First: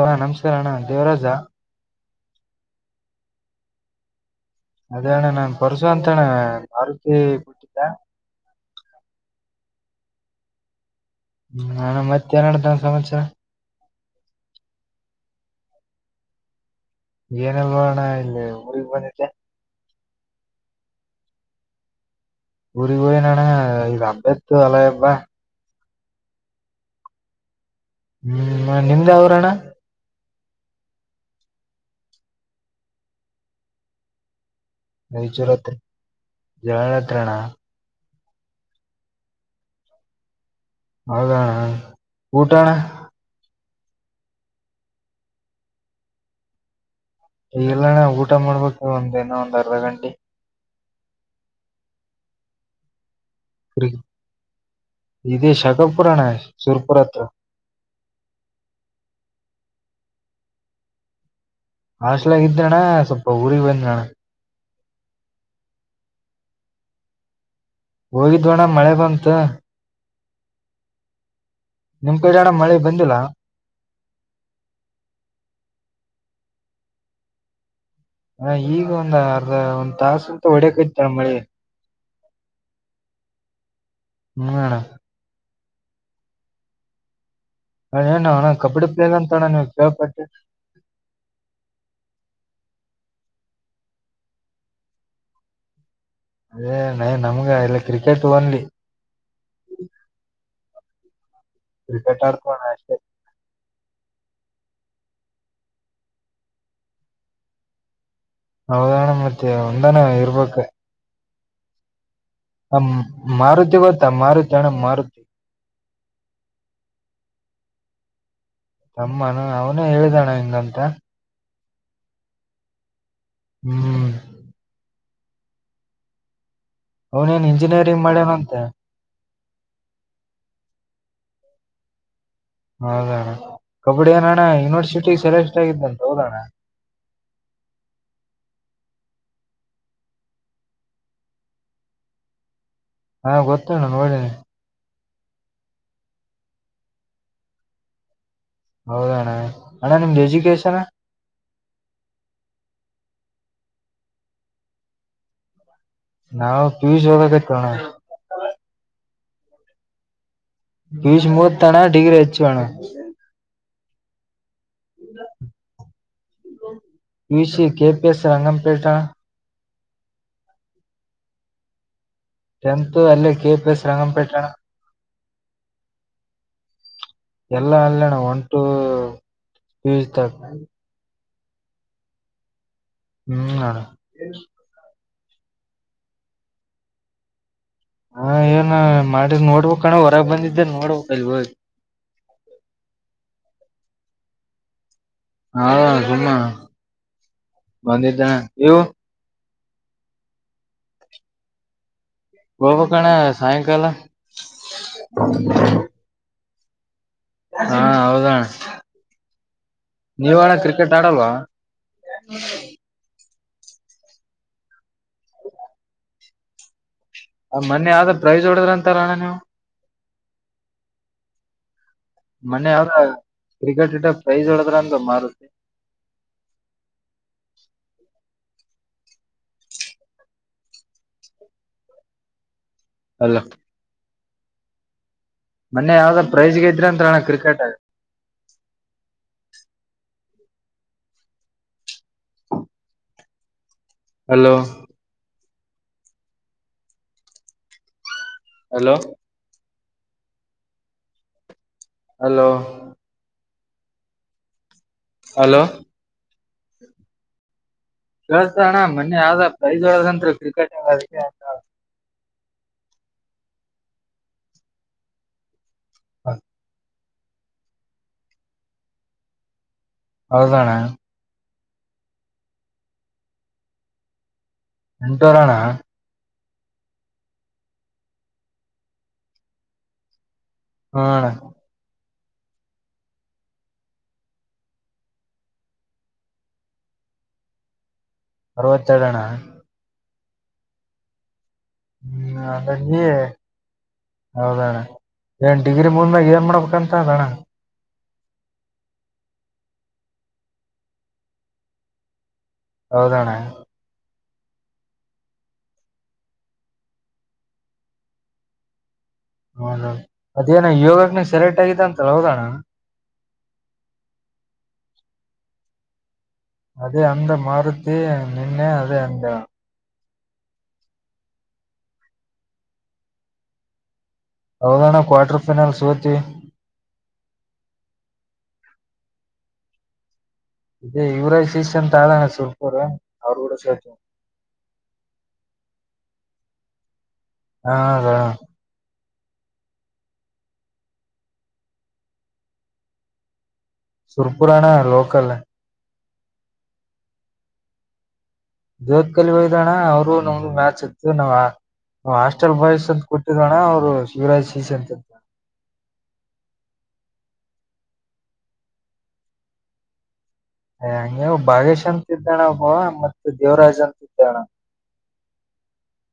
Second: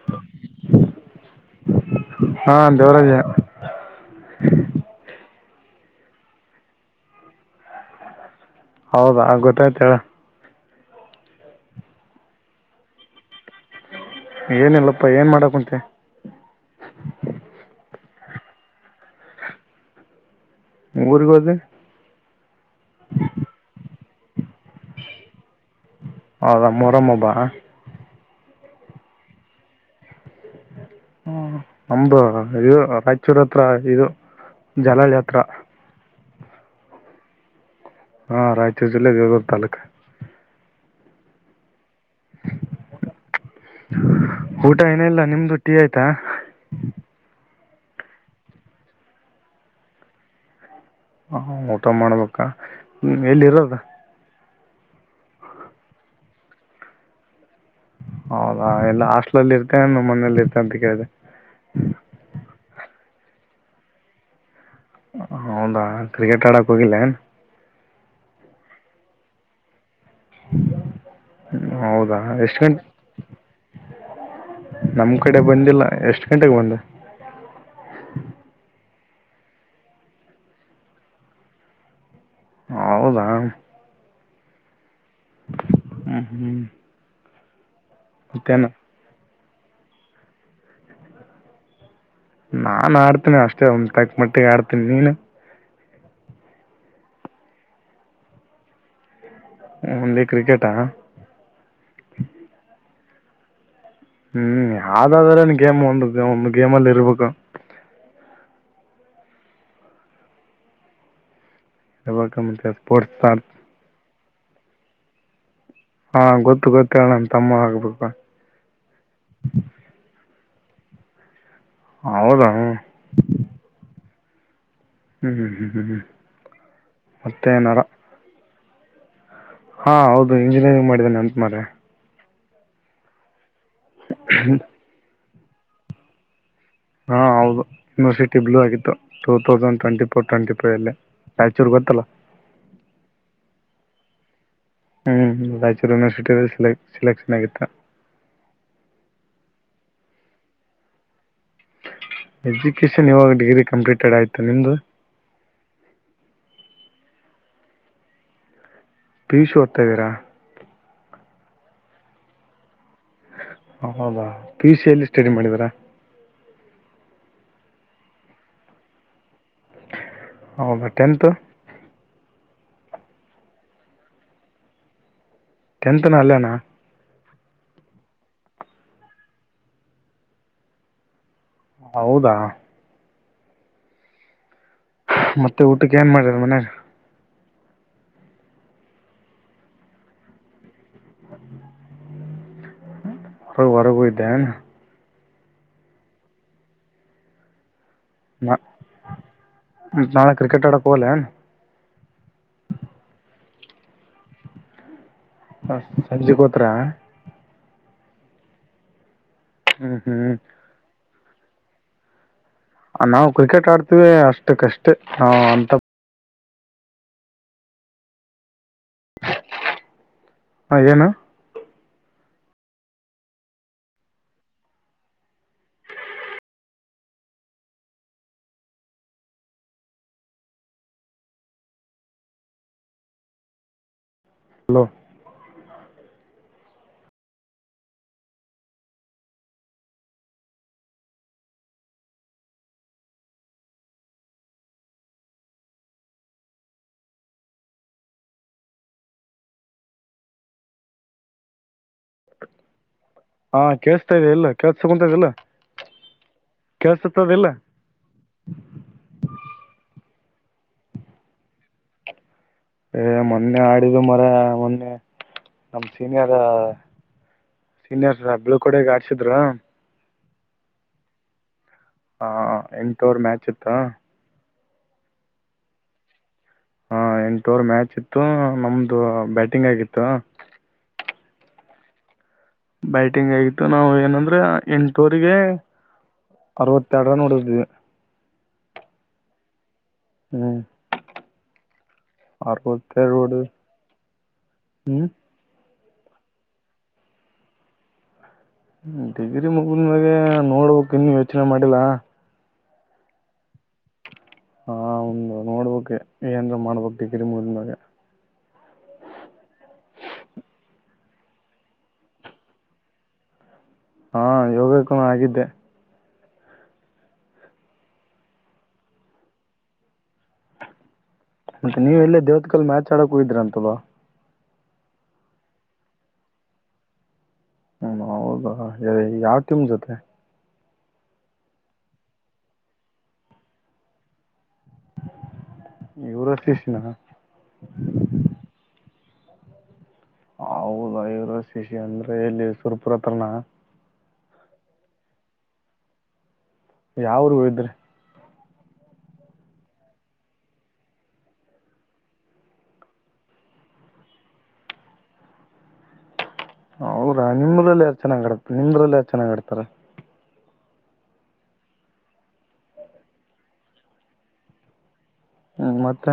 ಹ ನಮಸ್ಕಾರ ಅಣ ದೇವರಾಜ ಹಾ ದೇವರಾಜೆ ಅದ ಅಣ್ಣ ನಾನ್ ಪರ್ಸು ಅಂತಣ ಮಾರುತಿ ಕೊಟ್ಟಿದ್ದ ಹೌದಾ ಗೊತ್ತಾಯ್ತ್ ಹೇಳ ನಾನು ಮತ್ [unintelligible] ಸಮಾಚಾರ ಏನಿಲ್ಲಪ್ಪಾ ಏನ್ ಮಾಡಕ ಕುಂತಿ ಏನಲ್ವೋ ಅಣ ಇಲ್ಲಿ ಊರಿಗ್ ಬಂದಿದ್ದೆ ಊರಿಗೋದಿ ಊರಿಗೊಗಿನ್ ಅನ ಇದು ಅಬ್ಬ ಇತ್ತು ಅಲಯವಾ ಹೌದಾ ಮೊರಮ ಹಬ್ಬ ಹ್ಮ್ ನಿಮ್ದ ಯಾವ ಊರ ಅಣ್ಣ ಹ ನಮ್ದು ಇದು ರಾಯಚೂರ್ ಹತ್ರ ಇದು ಜಲಜಾತ್ರ ಜನತ್ರಣ ಹಾ ರಾಯಚೂ ಜಿಲ್ಲಾ ವಿಗೋಗ್ ತಾಲೂಕ್ ಹೌದಣ್ಣ ಊಟಣ್ಣ ಊಟ ಏನ ಇಲ್ಲ ನಿಮ್ದು ಟೀ ಆಯ್ತಾ ಎಲ್ಲಣ್ಣ ಊಟ ಮಾಡ್ಬೇಕು ಒಂದಿನ ಒಂದ್ ಅರ್ಧ ಗಂಟೆ ಹಾ ಊಟ ಮಾಡ್ಬೇಕಾ ಎಲ್ಲಿ ಇರೋದು ಇದು ಶಕಪುರಾಣ ಸುರ್ಪುರತ್ರ ಹೌದಾ ಎಲ್ಲ ಹಾಸ್ಟ್ಲಲ್ಲಿ ಇರ್ತೇ ನಮ್ಮ ಮನೇಯಲ್ಲಿ ಇರ್ತ ಅಂತ ಕೇಳಿದೆ ಹಾಸ್ಟೆಲಾಗ ಇದಣ್ಣ ಸ್ವಲ್ಪ ಊರಿಗ್ ಹೋಗಿನಣ್ಣ ಹೌದಾ ಕ್ರಿಕೆಟರ ಆಡಕ ಹೋಗಿದ್ಯ ಹೋಗಿದ್ವಣ್ಣ ಮಳೆ ಬಂತ ಹ್ಮ ಹೌದಾ ನಿಮ್ ಕಡೆ ಅಣ್ಣ ಎಷ್ಟ ಮಳೆ ಗಂಟೆ ಬಂದಿಲ್ಲ? ನಮ್ ಕಡೆ ಬಂದಿಲ್ಲ ಎಷ್ಟ್ ಗಂಟೆಗೆ ಬಂದ ಅಣ್ಣ ಈಗ ಒಂದ್ ಅರ್ಧ ಒಂದ್ ತಾಸ ಅ ಹೊಡಕ ಇ್ ನಮ್ಮ ಮಳಿ ಹೌದಾ ಹ್ಮ್ ಅಣ್ಣ ಹ್ಮ್ ಹ್ಮ್ ಹ ಏನು ಹಣ ಕಬಡಿ ಪ್ಲೇಲ್ಲ ಅಂತಣ ನೀವು ಕೇಳ್ಪಟ್ಟೆ ನಾನ್ ಆಡ್ತೀನಿ ಅಷ್ಟೇ ಒಂ ತಕ್ ಮಟ್ಟಿಗೆ ಆಡ್ತೀನಿ ನೀನು ಅದೇ ನಯ ನಮ್ಗ ಇಲ್ಲ ಕ್ರಿಕೆಟ್ ಓನ್ಲಿ ಒನ್ಲ್ಲಿ ಕ್ರಿಕೆಟಾ ಕ್ರಿಕೆಟಾರ್ ಆಡ್ತಿವ್ ಅಣ್ಣ ಹ್ಮ್ ಯಾವ್ದಾದ್ರನ್ ಗೇಮ್ ಒಂದು ಒಂದು ಗೇಮ್ಲ್ಲಿ ಇರ್ಬೇಕು ಹೌದಣ್ಣ ಮತ್ತೆ ಒಂದಾನ ಇರ್ಬೇಕ ಇರ್ಬೇಕು ಮತ್ತೆ ಆ ಸ್ಪೋರ್ಟ್ಸ್ ಮಾರು ಗೋತ ಮರುತಣ ಮಾರು ದವ ಹಾ ಗೊತ್ತು ಗೊತ್ತ ನನ್ ತಮ್ಮ ಆಗ್ಬೇಕು ತಮ್ಮಾನ ಅವನೇ ಹೇಳಿದಣ ಹಂಗಂತ ಹೌದಣೀ ಹ್ಮ್ ಹ್ಮ್ ಹ್ಮ್ ಹ್ಮ್ ಹ್ಮ ಹ್ಮ ಅವನೇನ್ ಇಂಜಿನಿಯರಿಂಗ್ ಮಾಡ್ಯನ ಅಂತ ಹಾ ಹೌದು ಇಂಜಿನಿಯರಿಂಗ್ ಮಾಡಿದ್ದೇನೆ ಅಂತ ಮಾರಯ ಹೌದಣ ಕಬಡ್ಡಿ ಅನಣ್ಣ ಯೂನಿವರ್ಸಿಟಿ ಸೆಲೆಕ್ಟ್ ಆಗಿದ್ದಂತ ಹೌದಣ ಹಾ ಹೌದು ಯನಿವರ್ಸಟಿ ಬ್ಲೂ ಆಗಿತ್ತು two thousand twenty four twenty five ಅಲ್ಲಿ ರಾಯಚೂರು ಗೋತ ಅಲಾ ಹಾ ಗೊತ್ತೇಣ್ಣ ನೋಡಿ ಹ್ಮ್ ರಾಯಚೂರು ಯೂನಿವರ್ಸಿಟಿಲ್ಲಿ ಸಿಲೆ ಸಿಲೆಕ್ಷನ್ ಆಗಿತ್ತ ಹೌದಣ್ಣ ಅಣ್ಣ ನಿಮ್ದು ಎಜುಕೇಶನ್ ಎಜುಕೇಶನ್ ಇವಾಗ ಡಿಗ್ರಿ ಕಂಪ್ಲೀಟೆಡ್ ಆಯ್ತು ನಿಮ್ದು ನಾವು ಕ್ವಿಜ್ಕೊಳಬೇಕ್ ಅಣ್ಣ ಪಿ ಯು ಸೀ ಓತಾ ಇದೀರಾ ಪೀ-ಯು -ಸೀ ಮೂಗೀತ ತಣ ಡಿಗರಿ ಹಚ್ಚುವ ಅಣ ಹೌದಾ ಪಿ ಸಿಲ್ಲಿ ಸ್ಟಡಿ ಮಾಡಿದರಾ ಬ ಯುಸಿ ಕೆಪಿ ಎಸ್ ರಂಗಂಪೇಟಾ ಅಣ್ಣಾ ಹ ಬಟ್ಟೆಂತು ಟೆಂತ್ ಅಲ್ಲೇ ಕೆ ಪಿಎಸ್ ರಂಗಂಪೇಟೆಣ ಟೆಂತ್ನ ಅಲ್ಲಣ್ಣ ಎಲ್ಲ ಅಲ್ಲಣ ಒನ್ ಟು ಸ್ೀ ಹೌದಾ ಹೂ ಮತ್ತೆ ಊಟಕ್ಕೆ ಏನ್ ಮಾಡಾರ ಮನೆಗ ಹಾ ಏನ್ ಮಾಡ್ ನೋಡ್ಬೇಕ್ಣ ಹೊರಗೆ ಬಂದಿದ್ದೆ ನೋಡ್ಬೇಕಕ್ಲ್ವೋ ಹ ಹೊ ಹೋಗಿದ್ಯ ಹಾ ಜುಮ್ಮ ಬಂದಿದ್ದ ಇವ ನಾಳೆ ಕ್ರಿಕೆಟ್ ಆಡಕ್ಕ ಹೋಗ್ಲ ಹೋಗಬೇಕಣ್ಣ ಸಾಯಂಕಾಲ ಹ ಸಜ್ಜಿಗೋತ್ರ ಹಾ ಹೌದಣ ಹ್ಞೂ ಹ್ಞೂ ನೀವಣ್ಣ ಕ್ರಿಕೆಟ್ ಆಡಲ್ವಾ ನಾವು ಕ್ರಿಕೆಟ್ ಆಡ್ತಿೀವಿ ಅಷ್ಟು ಕಷ್ಟೇ ನ ಅಂತ ಆ ಮೊೆ ಆದ ಪ್ರೈಜ್ ಹೊಡದ್ರ ಅಂತಲ್ಲ ಅಣ್ಣ ನೀವು ಹಾ ಏನು ಮನ್ ಯಾವ ಕ್ರಿಕೆಟ್ ಇಟ್ಟ ಪ್ರೈಸ್ ಹೊಡದ್ರ ಅಂದ ಮಾರುತ್ತೆ ಅಲ್ಲ ಹಲೋ ಾಂತಾನ ಕ್ರಿಕೆಟ್ ಹಲೋ ಹಲೋ ಹಲೋ ಹಾ ಕೇಸ್ತಾ ಎಲ್ಲ ಕೇಳ್ಸಕೊಂತದೆಲ್ಲ ಹಲೋ ಕಳ್ಸತದೆಲ್ಲ ಕೆಲಸ್ತಣ್ಣಾ ಮೊನ್ನೆ ಪ್ರೈಜ ಹೋದ್ರೀ ಕ್ರಿಕೆಟ್ ಏ ಮೊನ್ನೆ ಆಡಿದು ಮಾರಾಯ ಮೊನ್ನೆ ನಮ ಸೀನಿಯರ್ ಸೀನಿಯರ್ಸ್ ಬೀಳ್ಕೊಂಡಿಗೆ ಗೆ ಹಾಕ್ಸಿದ್ರು ಹೌದಾ ಅಣ್ಣ ಹಾ ಎಂಟೋರ್ ಮ್ಯಾಚ್ ಇತ್ತ ಎಂತೋರಣ ಹಾ ಎಂಟೂರ್ ಮ್ಯಾಚ್ ಇತ್ತು ನಮ್ದು ಬ್ಯಾಟಿಂಗ್ ಆಗಿತ್ತು ಹ ಅಣ್ಣ ಬೈಟಿಂಗ್ ಆಗಿತ್ತು ನಾವು ಏನಂದ್ರೆ ಎಂಟವರಿಗೆ ಅರವತ್ತೆರಡರ ನೋಡಿದವಿ ಅರವತ್ತೇಳಡಣ ಹೂ ಹೂ ಅ ಹ್ಮ್ ಹೌದಣ್ಣ ಡಿಗ್ರಿ ಮುಂದಾಗ ಏನ್ ಮಾಡ್ಬೇಕಂತ ಅದಣ ಡಿಗ್ರಿ ಮುಗದ ಮ್ಯಾಗೆ ನೋಡ್ಬೇಕಕ್ ಇನ್ನು ಯೋಚನೆ ಮಾಡಿಲ್ಲಾ ಹೌದಣ ಹಾ ಒಂದು ನೋಡ್ಬುಕ್ ಏನ್್ರ ಮಾಡ್ಬಕ್ ಡಿಗ್ರಿ ಮುಗ್ಡ್ಮೇಲೆ ಹೌದೌದು ಮದೇನ ಯೋಗಕ್ ನೀ ಸೆಲೆಕ್ಟ್ ಆಗ ಅಂತ ಹೋದೋಣ ಹಾ ಯೋಗಕ್ಕೂ ನ ಆಗಿದ್ದೆ ಅದೇ ಅಂದ ಮಾರುತಿ ನಿನ್ನೆ ಅದೇ ಅಂದ ಮತ್ತೆ ನೀವ ಎಲ್ಲೇ ದೇವತ್ ಕಲ್ ಮ್ಯಾಚ್ ಆಡಕ್ ಹೋಗಿದ್ರಂತಲ್ವಾಾ ಹೌದಣ್ಣ ಕ್ವಾರ್ಟರ್ ಫೈನಲ್ ಸೋತ್ವಿ ಹೂ ಹೌದ ಯಾವಟಿಮ್ ಜೊತೆ ಇದೇ ಇವರ ಸೀಸನ್ ತಳ ಸಲ್ಪ್ರ ಅವರು ಕೂಡ ಸೇತ ಇವರುಷ್ಟಸಿನ ಹ ಅದೇ ಅಣ್ಣ ಹೌದಾ ಇವರ ಶಿಶ ಅಂದ್ರೆ ಇಲ್ಲಿ ಸುರ್ಪುರ ಹತ್ರನ ಸುರ್ಪುರಾಣ ಲೋಕಲ್ ಯಾವ ಊರು ಹೋಗಿದ್ರಿ ಜ್ಯೋತ್ಕಲಿ ಹೋಗಿದುವಾ ಅಣ್ಣ ಅವ್ರು ನಮ್ದು ಮ್ಯಾಚ್ ಇತ್ತು ನಾವ್ ಹಾಸ್ಟೆಲ್ ಬಾಯ್ಸ್ ಅಂತ ಕೂತಿದೇವ ಅಣ್ಣಾ ಅವ್ರು ಶಿವರಾಜ್ ಸೀಸ್ ಅಂತ ಹರಾ ನಿಮ್ಮಲ್ಲಿ ಯಾರು ಚೆನ್ನಾಗಾಗಿ ಆಡತ ನಿಮ್ರಲ್ಲಿ ಯಾರು ಚೆನ್ನಾಗ್ ಆಡ್ತಾರೆ ಅಯ ಹಗೆವು ಬಾಗೇಶ್ ಅಂತ ಇದ ಅಣ್ಣಾ ಓಬವ್ವ ಮತ್ತೆ ದೇವರಾಜ್ ಅಂತ ಇದ ಅಣ್ಣಾ ಮತ್ತ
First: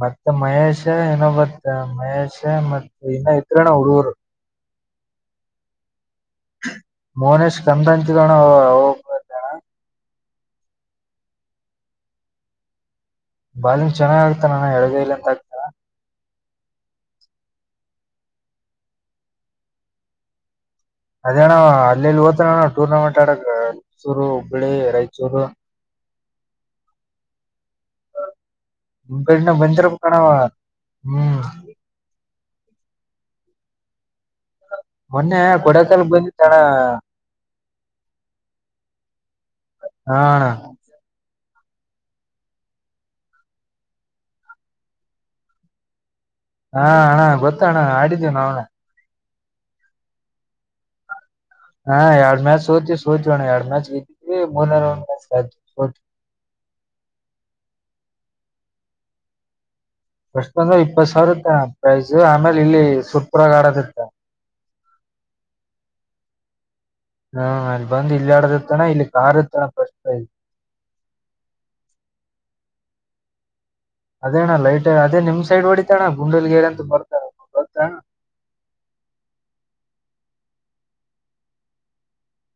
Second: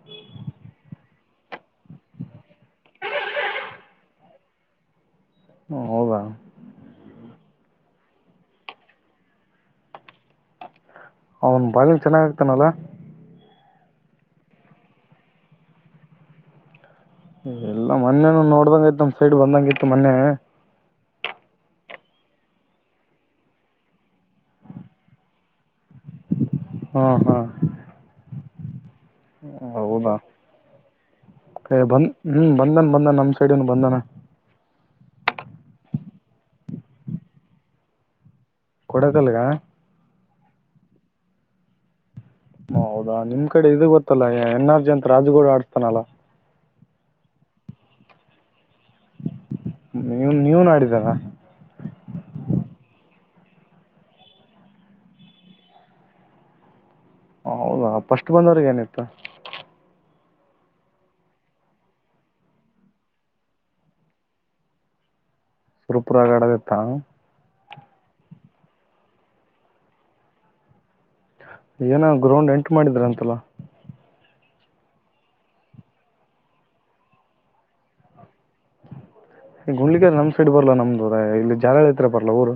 ಮತ್ತೆ ಮಹೇಶ್ ಇನ್ನೊಬ್ಬತ್ ಮಹೇಶ್ ಮತ್ ಇನ್ನೊ ಇತ್ರೇನ ಹುಡುಗುರು [unintelligible] ಹೂ ಹೌದಾ [unintelligible] ಅವನು ಬೌಲಿಂಗ್ ಚೆನ್ನಾಗ ಹಾಕ್ತಾನ ಅಲ್ಲ ಬಾಲಿಂಗ್ ಚೆನ್ನಾಗ ಆಗ್ತ ನಾನ ಎಡಗಯಲಿ ಅಂತ ಆಗ್ತಾರ ಎಲ್ಲ ಮೊನ್ನೆನ ನೋಡ್ದಂಗ ಇತ್ ನಮ್ ಸೈಡ್ ಬಂದಂಗ ಇತ್ತು ಮೊನ್ನೆ ಅದೇಣ ಅಲ್ಲಿಲ್ಲಿ ಹೊತಾನ ಅಣ್ಣ ಟೂರ್ನಮೆಂಟ್ ಆಡಕ್ ರಾಯಚೂರು ಹುಬ್ಬಳ್ಳಿ ರಾಯಚೂರು ಹ್ಮ ಹಾ ನಿಮ್ಮ ಕಡಿನ ಬಂದಿರಬೇಕ ಹೌದಾ ಅಣ್ಣ ಅವ ಹೂ ಬಂದ್ ಹ್ಮ್ ಬಂದನ್ ಬಂದನ್ ನಮ್ಮ್ ಸೈಡನು ಬಂದನ ಮೊನ್ನೆ ಕೊಡಕಲ್ಕ್ ಬಂದಿತ ಅಣ್ಣ ಕೊಡೇಕಲ್ಲ ಹಾ ಹ ಹೌದಾ ನಿಮ್ ಕಡೆ ಇದು ಗೊತ್ತಲ್ಲಾ ಎನ್ ಆರ್ ಜಿ ಅಂತ ರಾಜಗೌಡ ಆಡ್ಸ್ತಾನಲ್ಲಾ ಹಾ ಅಣ್ಣ ಗೊತ್ತ ಅಣ್ಣ ಆಡಿದ್ದೇವಿ ನಾವ ನೀವು ನೀವನ್ ಆಡಿದರ ಹಾ ಎರಡ್ ಮ್ಯಾಚ್ ಸೋತವಿ ಸೋತೋಣ ಎರಡ್ ಮ್ಯಾಚ್ ಗ್ದಿದ್ವಿ ಮುರುನೆ ಮ್ಯಾಚ್ ರೌಂಡ್ ಗ ಸೋತ್ವಿ [unintelligible] ಹೌದಾ ಫಸ್ಟ್ ಬಂದವ್ರಗೆ ಏನಿತ್ತು ಪಸ್ಟ್ ಬಂದೋವ್ರ್ ಇಪ್ಪತ್ ಸಾವಿರ ಇತ್ತ ಪ್ರೈಸ್ ಆಮೇಲೆ ಇಲ್ಲಿ ಸುಪ್ರಾಗ್ ಆಡದತ್ತ [unintelligible] ಸೂಪರ್ ಆಗಿ ಆಡೋದ ಇತ್ತಾ ಹಾ ಅಲ್ಲಿ ಬಂದ್ ಇಲ್ಲ ಆಡದ ಇತ್ತ ಅಣ್ಣ ಇಲ್ಲಿ ಕಾರ್ ಇತ್ತ ಅಣ್ಣ ಫಸ್ಟ್ ಪ್ರೈಸ್ ಏನ ಗ್ರೌಂಡ್ ಎಂಟ ಮಾಡಿದ್ರ ಅಂತಲ್ಲ ಅದೇಣ್ಣ ಲೈಟ್ ಅದೇ ನಿಮ್ ಸೈಡ್ ಹೊಡಿತಣ್ಣ ಗುಂಡಲ್ಗೇರ್ ಅಂತ ಬರ್ತ್ ಗೊತ್ತು ಅಣ್ಣಾ ಈ ಗುಂಡ್ಲಿಗ ನಮ್ ಸೈಡ್ ಬರ್ಲ್ಲಾ ನಮ್ದು ಇಲ್ಲಿ ಜಾಲಳ್ಳಿ ಹತ್ರ ಬರ್ಲ್ಲಾ ಊರು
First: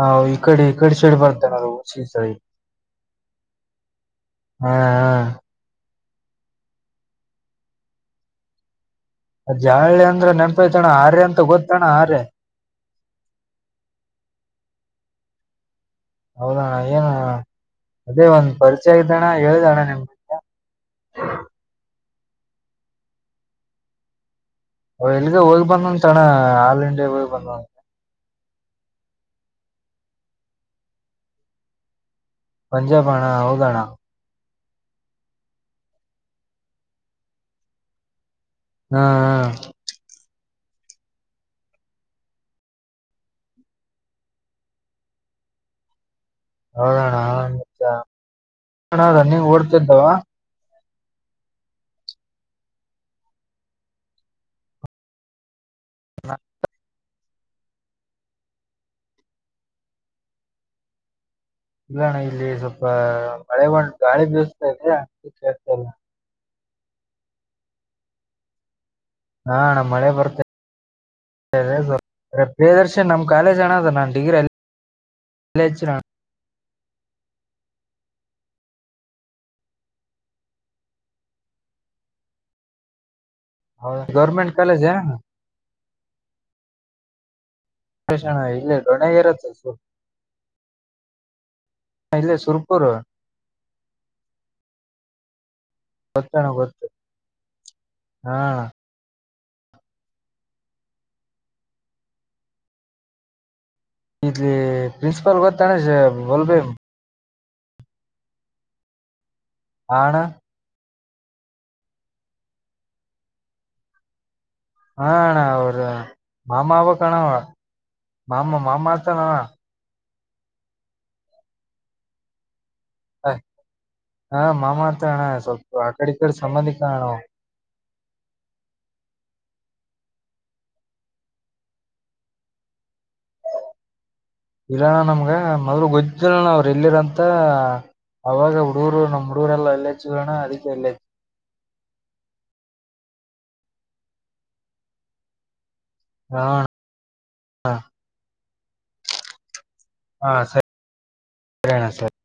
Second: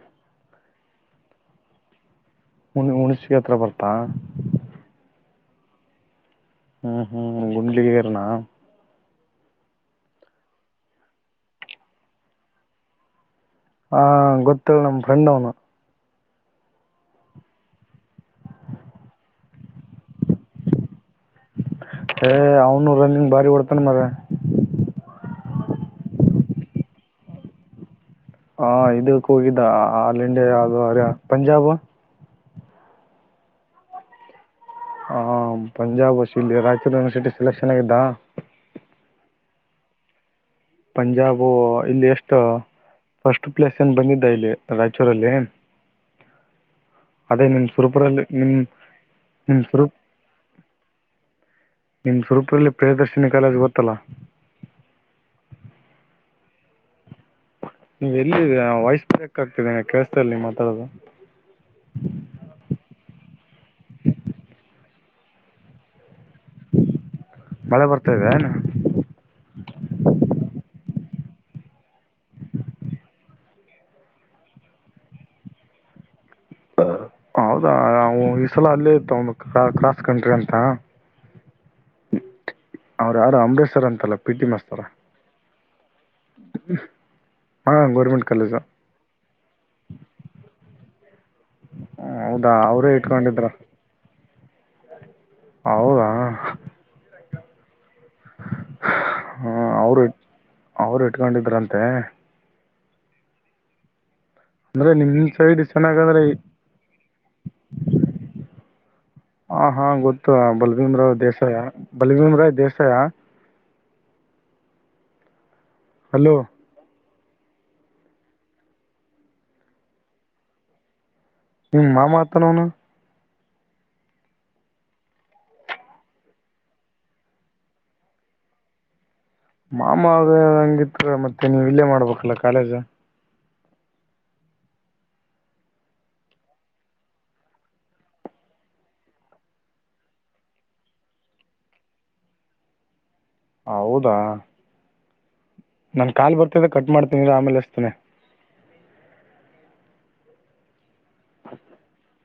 ಹಾ ಈ ಕಡೆ ಈ ಕಡೆ ಸೈಡ್ ಬರ್ತೇನೋ ಆದ ಹುಣಸಗಿ ಸೈಡ್ ಹುಣಸಗಿ ಸೈಡ್ ಬರ್ತಾ ಹಾ ಹ್ಮ್ ಹ್ಮ್ ಗುಂಡಲಿಗೆರಿ ನಾ ಅ ಜಾಲಳ್ಳಿ ಅಂದ್ರೆ ನೆನಪ ಐತಿ ಏನ್ ಅಣ್ಣ ಆರ್ಯ ಅಂತ ಗೊತ್ತ ಏನು ಅಣ್ಣ ಆರ್ಯ ಹ ಗೊತ್ತ ಏಳು ನಮ್ಮ ಫ್ರೆಂಡ್ ಅವನು ಹೌದಣ್ಣ ಏನಣ್ಣ ಅದೇ ಒಂದ್ ಪರಿಚಯ ಆ ಇದ್ದಣ್ಣ ಹೇಳ್ದಣ್ಣ ನಿಮ್ಗ್ [unintelligible] ಅವ್ನು ರನ್ನಿಂಗ್ ಭಾರಿ ಒಡ್ತಾನ ಮಗ ಅವ ಎಲ್ಗೆ ಹೋಗಿ ಬಂದಂದ ಅಣ್ಣ ಆಲ್ ಇಂಡಿಯಾಗ ಹೋಗಿ ಬಂದ ಹಾ ಇದಕ್ಕೆ ಹೋಗಿದ್ದ ಆಲ್ ಇಂಡಿಯಾ ಯಾವ್ದದು ಅರ ಪಂಜಾಬ್ ಪಂಜಾಬ್ ಆ ಅಣ್ಣ ಹೌದ ಅಣ್ಣಾ ಹಾ ಪಂಜಾಬ್ ಅ ಇಲ್ಲಿ ರಾಯಚೂರು ಯನಿವರ್ಸಿಟಿ ಸೆಲೆಕ್ಷನ್ ಆಗಿದ್ದ ಹಾ ಹಾ ಪಂಜಾಬು ಇಲ್ಲಿ ಎಷ್ಟು ಫಸ್ಟ್ ಪ್ಲೇಸ್ ಏನ್ ಬಂದಿದ್ದ ಇಲ್ಲಿ ರಾಯಚೂರಲ್ಲಿ ಹೌದಣ್ಣ ಅದೆ, ನಿಮ್, ನಿಜ. ಸೂರುಪಲ್ಲಿ, ಅಣ್ಣ ರನ್ನಿಂಗ್ ನಿಮ್, ಸೂರುಪಲ್ಲಿ. ಓಡ್ತಿದ್ದವ [unintelligible] ನಿಮ್, ಸುರಪುರಲ್ಲಿ, ಪ್ರಿಯದರ್ಶಿನಿ ಕಾಲೇಜು ಗೊತ್ತಲಾ? [unintelligible] ನಾ. [unintelligible] ನೀವ್, ಎಲ್ಲಿ ವಯಸ್ಬ್ರೇಕ್! ಆಗ್ತಿದೆ ಕೆಲ್ಸದಲ್ಲಿ ಮಾತಾಡೋದು. [inaudible] ಇಲ್ಲಣ್ಣ, ಇಲ್ಲಿ ಸ್ವಲ್ಪ! ಮಳೆಗೊಂಡ್ ಗಾಳಿ ಬೀಸ್ತಾ ಇದೆ, ಅದಕ್ಕೆ, ಕೇಳ್ತಾ ಇಲ್ಲ. [inaudible] ಮಳೆ, ಬರುತ್ತದೆಯೇನು. [inaudible] ಹಾ, ಅಣ್ಣ, ಮಳೆ ಬರುತ್ತ. [unintelligible] ಪ್ರಿಯದರ್ಶನ್, ನಮ್, ಕಾಲೇಜ್, ಅಣ್ಣಾಧು ನಾನ್, ಡಿಗ್ರಿ ಅಲ್ಲಿ? [unintelligible] ಲೆಚರ.. [unintelligible] ಹೌದಾ, ಈ ಸಲ ಅಲ್ಲೇ, ತಾಕೋಬೇಕು, ಕ್ರಾಸ್, ಕಂಟ್ರಿಯಂತ. [unintelligible] [unintelligible] [inaudible] ಅವ್ರ, ಯಾರು, ಅಂಬರೀಶ್, ಸರ್ ಹೌದಾ, ಅಂತಲ್ಲ. PT, government master. ಕಾಲೇಜ್ [inaudible] ಹ್ಮ.. [unintelligible] ಹರೀಶನ, ಇಲ್ಲೈ, ದೊಡ್ಡಗೆರೆ, ಅಂತ ಹೆಸರು. [unintelligible] ಹ, ಹೌದಾ! ಅವ್ರೇ, ಇಟ್ಟುಕೊಂಡಿದ್ದರು. [unintelligible] ಗೋತ್ತಣ, ಗೊತ್ತು. [unintelligible] ಹಾ. [inaudible] ಹಾ, ಅವರು, ಅವ್ರು, ಇತ್ತಿಕೊಂಡು ಇದರ್ಯಂತೆ? [unintelligible] ಇಲಿ, ಅಂದರೆ ನಿಮ್ಮ ಪ್ರಿನ್ಸಿಪಾಲ್, ಸೈಡ್ ಗೊತ್ತ! ಚೆನ್ನಾಗಂದರೆ ಬಲ್ಲುದೇವು.. [unintelligible] ಹ, ಹಾ, ಅಣ್ಣ ಗೊತ್ತು! ಬಲಭೀಮ್ರಾವ್, ದೇಸಾಯಿ, ಬಲಭೀಮ ರಾವ್, ದೇಸಾಯಿಯಾ? [inaudible] ಹ, ಅಣ್ಣಾ, ಅವರು, ಹಲೋ ಅಮ್ಮಹಾಗುಬೇಕು? [inaudible] ಅಂತಾನವು, ಮಾಮ, ಮಾಮಾತಣ. [unintelligible] ಹ್ಮ್, ಮಾಮ, ಹಾಗುತ್ತಾನೆ, ಅವನು. [unintelligible] ಹಾ, ಮಾಮಾತಣ, ಸ್ವಲ್ಪ, ಆ, ಕಡೆ, ಈ ಕಡೆ ಸಂಬಂಧಿಕಾಣ, ಅವನು. [unintelligible] ಮಾಮ, ಆದರೆ, ಹಂಗಿತ್ತು, ಮತ್ತೆ, ನೀವು, ಇಲ್ಲೇ ಮಾಡ್ಬೇಕಲ್ಲ, ಕಾಲೇಜು? [inaudible] ಇಲ್ಲಣ್ಣ, ನಮ್ಗ, ಮೊದ್ಲು! ಗೊದಿಲ್ಲಣ ಅವರು ಎಲ್ಲಿದರಂತ? [inaudible] ಅವಾಗ, ಹುಡುಗರು, ನಮ್ಮ, ಹುಡುಗೂರೆಲ್ಲ ಒಳ್ಳೇ, ಜೀವನ, ಅದಕ್ಕೆ, ಇಲ್ಲೇ?. [unintelligible] ಹೌದಾ. [inaudible] ನನ್, ಕಾಲ್, ಹಾ ಬರ್ತಿದೆ, ಕಟ್ ಮಾಡ್ತೀನಿ, ಇರು, ಆಮೇಲೆ, ಅಣ್ಣ. ಅಚ್ಯುತೀನಿ. [inaudible] ಹಾ, ಸರಿಣ, ಸರಿ. [inaudible]